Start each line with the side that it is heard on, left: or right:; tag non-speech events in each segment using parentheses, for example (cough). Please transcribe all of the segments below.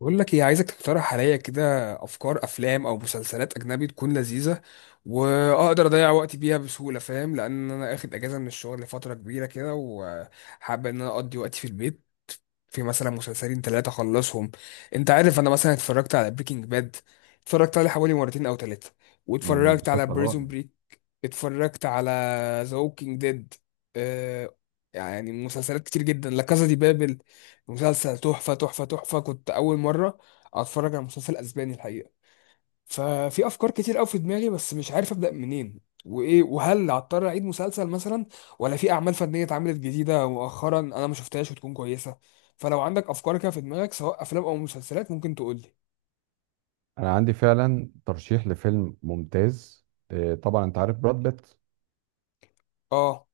left: بقول لك ايه، عايزك تقترح عليا كده افكار افلام او مسلسلات اجنبي تكون لذيذه، واقدر اضيع وقتي بيها بسهوله. فاهم؟ لان انا اخد اجازه من الشغل لفتره كبيره كده، وحابب ان انا اقضي وقتي في البيت، في مثلا مسلسلين ثلاثة خلصهم. انت عارف انا مثلا اتفرجت على بريكنج باد، اتفرجت عليه حوالي مرتين او ثلاثة، واتفرجت على
right: مسلسل رائع.
left: بريزون بريك. اتفرجت على ذا ووكينج ديد. اه يعني مسلسلات كتير جدا، لا كازا دي بابل مسلسل تحفة تحفة تحفة. كنت أول مرة أتفرج على مسلسل أسباني الحقيقة. ففي افكار كتير قوي في دماغي، بس مش عارف ابدا منين، وايه، وهل هضطر اعيد مسلسل مثلا، ولا في اعمال فنيه اتعملت جديده مؤخرا انا ما شفتهاش وتكون كويسه. فلو عندك افكار كده في دماغك سواء افلام او مسلسلات ممكن تقول لي.
right: انا عندي فعلا ترشيح لفيلم ممتاز. طبعا انت عارف براد بيت.
left: اه.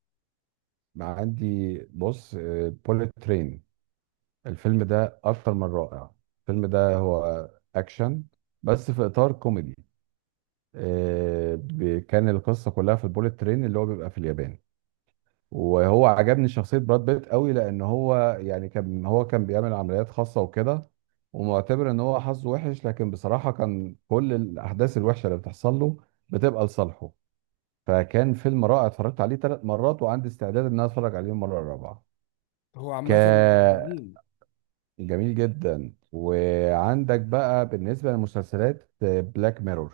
right: مع عندي بص، بوليت ترين. الفيلم ده اكتر من رائع. الفيلم ده هو اكشن، بس في اطار كوميدي. كان القصه كلها في البوليت ترين اللي هو بيبقى في اليابان. وهو عجبني شخصية براد بيت قوي، لأن هو يعني كان بيعمل عمليات خاصة وكده. ومعتبر إن هو حظه وحش، لكن بصراحة كان كل الأحداث الوحشة اللي بتحصل له بتبقى لصالحه. فكان فيلم رائع، اتفرجت عليه ثلاث مرات وعندي استعداد إن أنا أتفرج عليه المرة الرابعة.
left: هو
right: ك
left: عامه جميل.
right: جميل جدا. وعندك بقى بالنسبة للمسلسلات بلاك ميرور،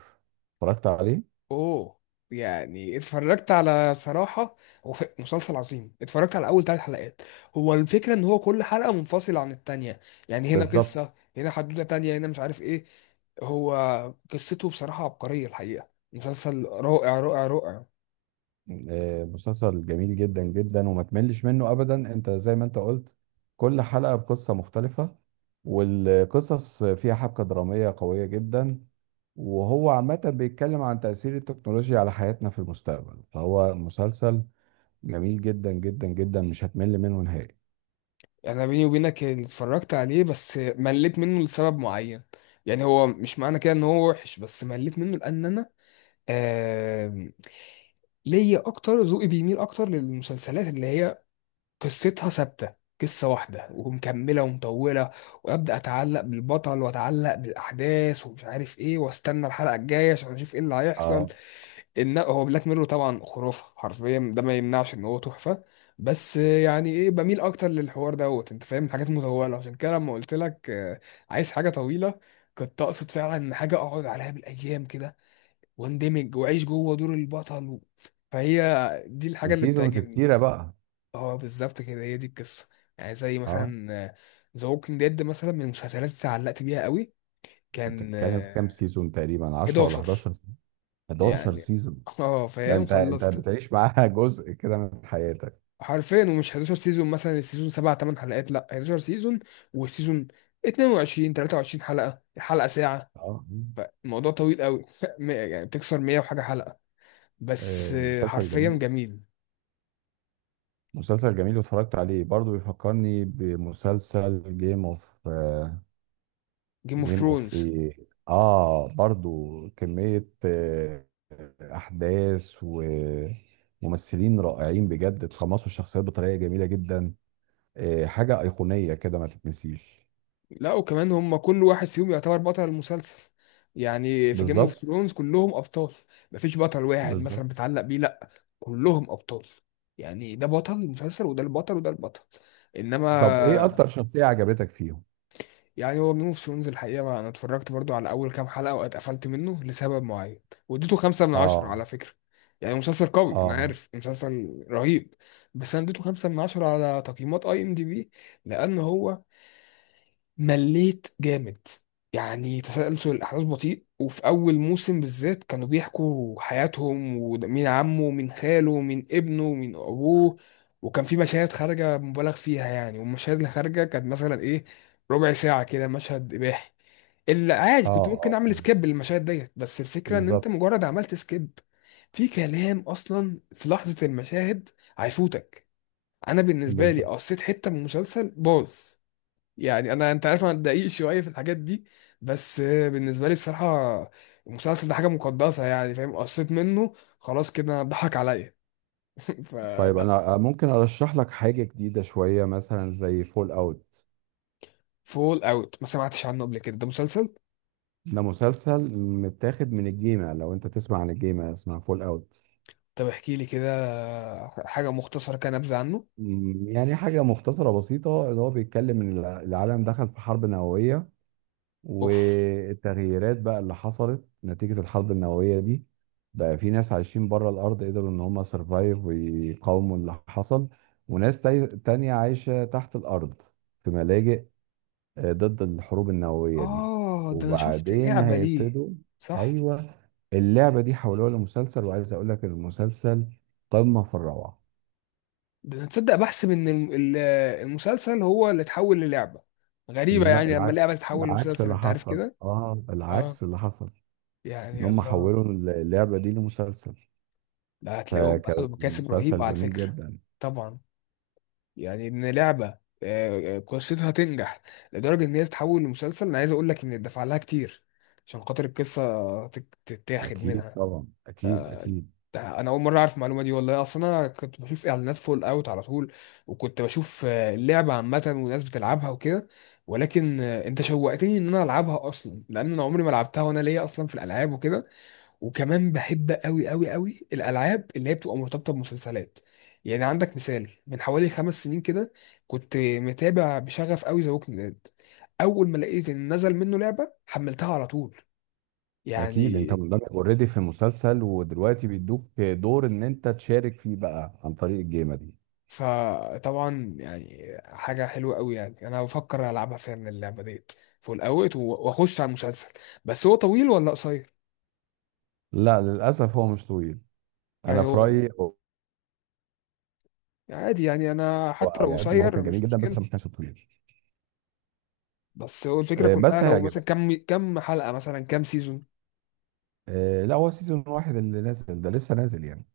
right: اتفرجت عليه.
left: اوه. يعني اتفرجت على، بصراحة هو مسلسل عظيم، اتفرجت على اول ثلاث حلقات. هو الفكرة ان هو كل حلقة منفصلة عن التانية، يعني هنا
right: بالظبط.
left: قصة، هنا حدوتة تانية، هنا مش عارف ايه. هو قصته بصراحة عبقرية، الحقيقة مسلسل رائع رائع رائع.
right: مسلسل جميل جدا جدا وما تملش منه ابدا. انت زي ما انت قلت، كل حلقة بقصة مختلفة، والقصص فيها حبكة درامية قوية جدا. وهو عامة بيتكلم عن تأثير التكنولوجيا على حياتنا في المستقبل. فهو مسلسل جميل جدا جدا جدا، مش هتمل منه نهائي.
left: يعني بيني وبينك اللي اتفرجت عليه بس مليت منه لسبب معين. يعني هو مش معنى كده ان هو وحش، بس مليت منه لان انا آم، ليا اكتر. ذوقي بيميل اكتر للمسلسلات اللي هي قصتها ثابته، قصه واحده ومكمله ومطوله، وابدا اتعلق بالبطل واتعلق بالاحداث ومش عارف ايه، واستنى الحلقه الجايه عشان اشوف ايه اللي هيحصل.
right: اه،
left: ان هو بلاك ميرور طبعا خرافه حرفيا، ده ما يمنعش ان هو تحفه، بس يعني ايه، بميل اكتر للحوار دوت انت فاهم، حاجات مطوله. عشان كده لما قلت لك عايز حاجه طويله، كنت اقصد فعلا ان حاجه اقعد عليها بالايام كده، واندمج واعيش جوه دور البطل. فهي دي الحاجه اللي
right: وسيزونز
left: بتعجبني.
right: كتيرة بقى.
left: اه بالظبط كده، هي دي القصه. يعني زي
right: اه،
left: مثلا ذا ووكينج ديد مثلا، من المسلسلات اللي علقت بيها قوي،
right: انت
left: كان
right: بتتكلم في كام سيزون؟ تقريبا 10 ولا
left: 11
right: 11 سيزون؟ 11
left: يعني.
right: سيزون.
left: (laughs) اه
right: ده
left: فاهم،
right: انت
left: خلصته
right: بتعيش معاها (laughs) جزء كده من حياتك.
left: حرفيا. ومش 11 سيزون مثلا السيزون 7 8 حلقات، لا 11 سيزون، والسيزون 22 23 حلقه، الحلقه ساعه،
right: اه.
left: فالموضوع طويل قوي. (laughs) يعني بتكسر 100 وحاجه حلقه، بس
right: مسلسل
left: حرفيا
right: جميل.
left: جميل.
right: مسلسل جميل، واتفرجت عليه برضو. بيفكرني بمسلسل
left: جيم اوف
right: جيم اوف
left: ثرونز.
right: ايه؟ اه، برضو كمية احداث وممثلين رائعين بجد، اتقمصوا الشخصيات بطريقة جميلة جدا. حاجة ايقونية كده ما تتنسيش.
left: لا وكمان هم كل واحد فيهم يعتبر بطل المسلسل، يعني في جيم اوف
right: بالظبط.
left: ثرونز كلهم ابطال، مفيش بطل واحد
right: بالظبط.
left: مثلا بتعلق بيه لا، كلهم ابطال. يعني ده بطل المسلسل، وده البطل، وده البطل.
right: طب ايه
left: انما
right: اكتر شخصية عجبتك فيهم؟
left: يعني هو جيم اوف ثرونز الحقيقه، ما انا اتفرجت برضو على اول كام حلقه واتقفلت منه لسبب معين، واديته خمسة من عشرة على
right: اه.
left: فكره. يعني مسلسل قوي، انا
right: اه
left: عارف مسلسل رهيب، بس انا اديته خمسة من عشرة على تقييمات IMDb لان هو مليت جامد. يعني تسلسل الأحداث بطيء، وفي أول موسم بالذات كانوا بيحكوا حياتهم ومين عمه ومين خاله ومين ابنه ومين أبوه. وكان في مشاهد خارجة مبالغ فيها يعني، والمشاهد اللي خارجة كانت مثلا إيه، ربع ساعة كده مشهد إباحي. اللي عادي
right: اه,
left: كنت ممكن
right: آه.
left: أعمل سكيب للمشاهد ديت، بس الفكرة إن أنت
right: بالظبط.
left: مجرد عملت سكيب في كلام أصلا في لحظة، المشاهد هيفوتك. أنا بالنسبة لي
right: بالظبط.
left: قصيت حتة من المسلسل باظ. يعني انا انت عارف انا دقيق شويه في الحاجات دي، بس بالنسبه لي بصراحه المسلسل ده حاجه مقدسه، يعني فاهم، قصيت منه خلاص، كده ضحك عليا. (laughs)
right: طيب
left: فلا.
right: انا ممكن ارشح لك حاجه جديده شويه، مثلا زي فول اوت.
left: فول اوت ما سمعتش عنه قبل كده، ده مسلسل؟
right: ده مسلسل متاخد من الجيمة، لو انت تسمع عن الجيمة اسمها فول اوت.
left: طب احكي لي كده حاجه مختصره كده نبذه عنه.
right: يعني حاجه مختصره بسيطه، اللي هو بيتكلم ان العالم دخل في حرب نوويه.
left: اوف.
right: والتغييرات بقى اللي حصلت نتيجه الحرب النوويه دي، بقى في ناس عايشين بره الارض قدروا ان هم سرفايف ويقاوموا اللي حصل. وناس تانية عايشه تحت الارض، في ملاجئ ضد الحروب النووية دي.
left: اه ده انا شفت
right: وبعدين
left: لعبه ليه.
right: هيبتدوا.
left: صح.
right: ايوه. اللعبة دي حولوها لمسلسل، وعايز اقول لك المسلسل قمة في الروعة.
left: ده انا تصدق بحسب ان المسلسل هو اللي اتحول للعبه، غريبه
right: لا
left: يعني لما
right: العكس.
left: لعبه تتحول
right: العكس
left: لمسلسل
right: اللي
left: انت عارف
right: حصل.
left: كده.
right: اه
left: اه
right: العكس اللي حصل، ان
left: يعني
right: هم
left: الله.
right: حولوا اللعبة دي لمسلسل.
left: لا هتلاقيهم اخدوا
right: فكان
left: مكاسب رهيبة
right: مسلسل
left: على
right: جميل
left: فكرة.
right: جدا.
left: طبعا. يعني ان لعبة قصتها تنجح لدرجة ان هي تتحول لمسلسل، انا عايز اقول لك ان اتدفع لها كتير عشان خاطر القصة تتاخد
right: اكيد
left: منها.
right: طبعا، اكيد اكيد.
left: ده انا اول مرة اعرف المعلومة دي والله، اصلا انا كنت بشوف اعلانات فول اوت على طول، وكنت بشوف اللعبة عامة والناس بتلعبها وكده، ولكن انت شوقتني ان انا العبها اصلا، لان انا عمري ما لعبتها وانا ليا اصلا في الالعاب وكده. وكمان بحب قوي قوي قوي الالعاب اللي هي بتبقى مرتبطه بمسلسلات. يعني عندك مثال، من حوالي 5 سنين كده كنت متابع بشغف قوي ذا ووكينج ديد. اول ما لقيت ان نزل منه لعبه حملتها على طول.
right: اكيد
left: يعني
right: انت مندمج اوريدي في مسلسل، ودلوقتي بيدوك دور ان انت تشارك فيه بقى عن طريق الجيمة دي.
left: فطبعا يعني حاجه حلوه قوي، يعني انا بفكر العبها فعلا اللعبه ديت، فول اوت، واخش على المسلسل. بس هو طويل ولا قصير؟
right: لا للاسف هو مش طويل،
left: يعني
right: انا في
left: هو
right: رايي.
left: عادي، يعني انا
right: هو
left: حتى
right: اه،
left: لو
right: يعني قد ما هو
left: قصير
right: كان جميل
left: مش
right: جدا بس
left: مشكله،
right: ما كانش طويل.
left: بس هو الفكرة كلها
right: بس
left: لو مثلا
right: هيعجبك.
left: كم حلقة، مثلا كم سيزون.
right: لا هو سيزون واحد اللي نازل ده، لسه نازل يعني.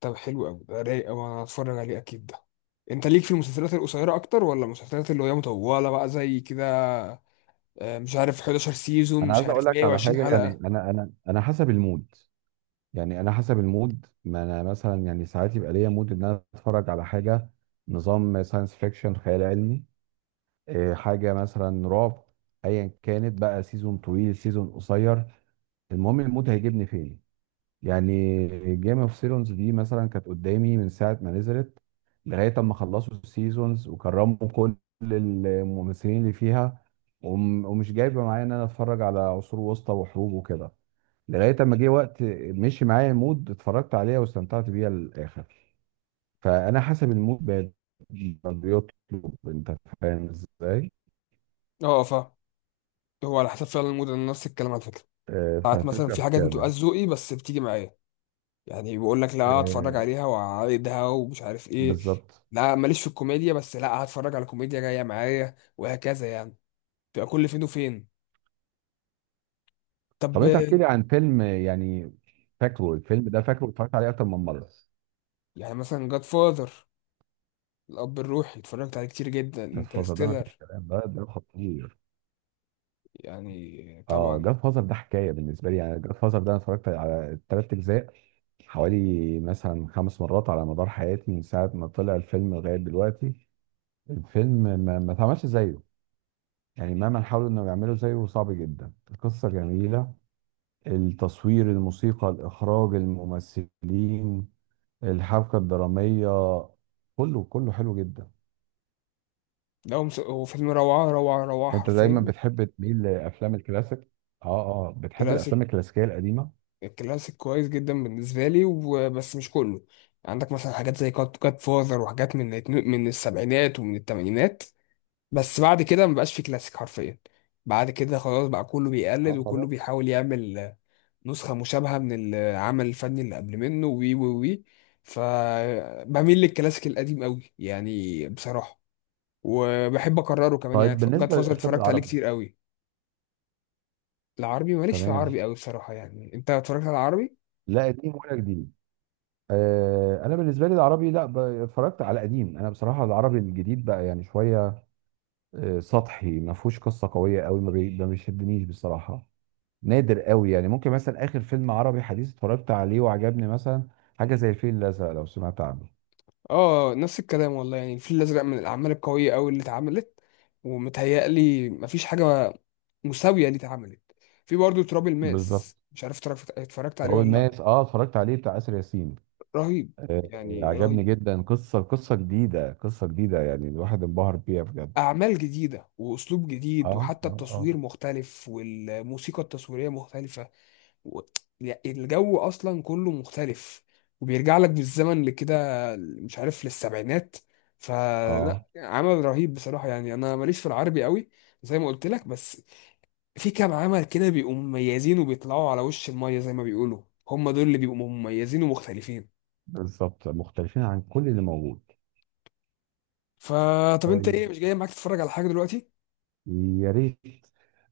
left: طب حلو قوي، ده رايق قوي، انا هتفرج عليه اكيد ده. انت ليك في المسلسلات القصيرة اكتر ولا المسلسلات اللي هي مطولة بقى زي كده، مش عارف 11 سيزون،
right: انا
left: مش
right: عايز اقول
left: عارف
right: لك على
left: 120
right: حاجه، يعني
left: حلقة.
right: انا حسب المود. يعني انا حسب المود. ما انا مثلا، يعني ساعات يبقى ليا مود ان انا اتفرج على حاجه نظام ساينس فيكشن خيال علمي. حاجه مثلا رعب. ايا كانت بقى، سيزون طويل سيزون قصير، المهم المود هيجيبني فين. يعني جيم اوف ثرونز دي مثلا كانت قدامي من ساعه ما نزلت، لغايه اما خلصوا السيزونز وكرموا كل الممثلين اللي فيها، ومش جايبه معايا ان انا اتفرج على عصور وسطى وحروب وكده. لغايه اما جه وقت مشي معايا المود، اتفرجت عليها واستمتعت بيها للاخر. فانا حسب المود بقى بيطلب، انت فاهم ازاي.
left: اه فاهم، هو على حسب فعلا المود، انا نفس الكلام على فكرة. ساعات مثلا
right: ففكره في
left: في حاجات بتبقى
right: كده.
left: ذوقي بس بتيجي معايا، يعني بقول لك لا اتفرج
right: آه،
left: عليها وعايدها ومش عارف ايه.
right: بالظبط.
left: لا ماليش في الكوميديا، بس لا هتفرج على كوميديا جاية معايا، وهكذا يعني، بتبقى كل فين وفين. طب
right: طب انت احكي لي عن فيلم يعني فاكره. الفيلم ده فاكره اتفرجت عليه اكتر من مره.
left: يعني مثلا جاد فاذر، الاب الروحي اتفرجت عليه كتير جدا،
right: جاد فازر ده ما فيش
left: انترستيلر.
right: كلام، ده ده خطير.
left: يعني
right: اه
left: طبعا.
right: جاد فازر ده حكايه بالنسبه لي. يعني جاد فازر ده انا اتفرجت على الثلاث اجزاء حوالي مثلا خمس مرات على مدار حياتي، من ساعه ما طلع الفيلم لغايه دلوقتي. الفيلم ما اتعملش زيه. يعني مهما حاولوا انهم يعملوا زيه صعب جدا. القصه جميله، التصوير، الموسيقى، الاخراج، الممثلين، الحبكه الدراميه، كله كله حلو جدا.
left: هو فيلم روعه روعه روعه
right: انت دايما
left: حرفيا.
right: بتحب تميل لافلام الكلاسيك. اه اه، بتحب
left: كلاسيك.
right: الافلام الكلاسيكيه القديمه.
left: كلاسيك كويس جدا بالنسبه لي، وبس مش كله، عندك مثلا حاجات زي جاد فاذر وحاجات من من السبعينات ومن الثمانينات. بس بعد كده مبقاش في كلاسيك حرفيا، بعد كده خلاص بقى كله بيقلد
right: اه
left: وكله
right: خلاص.
left: بيحاول يعمل نسخة مشابهة من العمل الفني اللي قبل منه وي وي وي. فبميل للكلاسيك القديم قوي يعني بصراحة، وبحب أكرره كمان،
right: طيب
left: يعني جاد
right: بالنسبه
left: فازر
right: للافلام
left: اتفرجت عليه
right: العربي.
left: كتير قوي. العربي ماليش في
right: تمام.
left: العربي قوي بصراحة، يعني أنت اتفرجت على العربي؟
right: لا قديم ولا جديد. آه انا بالنسبه لي العربي، لا ب- اتفرجت على قديم. انا بصراحه العربي الجديد بقى يعني شويه سطحي، ما فيهوش قصه قويه قوي، ما بيشدنيش بصراحه. نادر قوي. يعني ممكن مثلا اخر فيلم عربي حديث اتفرجت عليه وعجبني، مثلا حاجه زي الفيل الازرق، لو سمعت عنه.
left: آه نفس الكلام والله، يعني الفيل الأزرق من الأعمال القوية قوي اللي اتعملت، ومتهيألي مفيش حاجة مساوية اللي اتعملت. في برضه تراب
right: بالظبط.
left: الماس، مش عارف اتفرجت عليه
right: تراب
left: ولا لأ.
right: الماس، اه اتفرجت عليه، بتاع اسر ياسين.
left: رهيب
right: آه،
left: يعني
right: عجبني
left: رهيب.
right: جدا. قصة جديدة. قصة جديدة، يعني الواحد انبهر بيها بجد.
left: أعمال جديدة وأسلوب جديد
right: اه
left: وحتى
right: اه اه.
left: التصوير مختلف والموسيقى التصويرية مختلفة و... يعني الجو أصلا كله مختلف، وبيرجع لك بالزمن لكده، مش عارف للسبعينات. فلا
right: اه
left: عمل رهيب بصراحة، يعني أنا ماليش في العربي قوي زي ما قلت لك، بس في كام عمل كده بيبقوا مميزين وبيطلعوا على وش المية زي ما بيقولوا، هم دول اللي بيبقوا مميزين ومختلفين.
right: بالظبط، مختلفين عن كل اللي موجود.
left: فطب أنت
right: طيب
left: إيه، مش جاي معاك تتفرج على حاجة دلوقتي؟
right: يا ريت،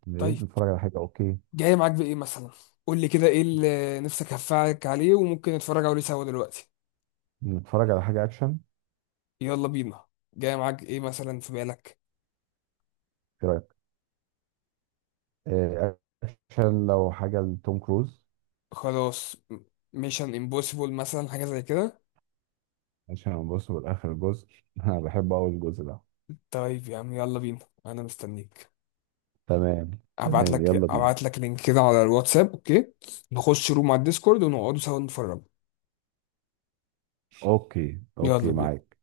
right: يا
left: طيب.
right: ريت نتفرج على حاجة. اوكي،
left: جاي معاك بايه مثلا؟ قول لي كده ايه اللي نفسك هفعلك عليه وممكن نتفرج عليه سوا دلوقتي.
right: نتفرج على حاجة اكشن.
left: يلا بينا. جاي معاك ايه مثلا في بالك؟
right: ايه رأيك؟ آه، اكشن، لو حاجة لتوم كروز.
left: خلاص، ميشن امبوسيبل مثلا حاجه زي كده.
right: عشان نبص بالاخر الجزء (laughs) انا بحب اول الجزء ده.
left: طيب يا عم يلا بينا، انا مستنيك.
right: تمام.
left: ابعت
right: تمام
left: لك
right: يلا بينا.
left: ابعت لك لينك كده على الواتساب اوكي. نخش روم على الديسكورد ونقعدوا سوا نتفرج.
right: اوكي
left: يلا
right: اوكي،
left: بينا.
right: معاك.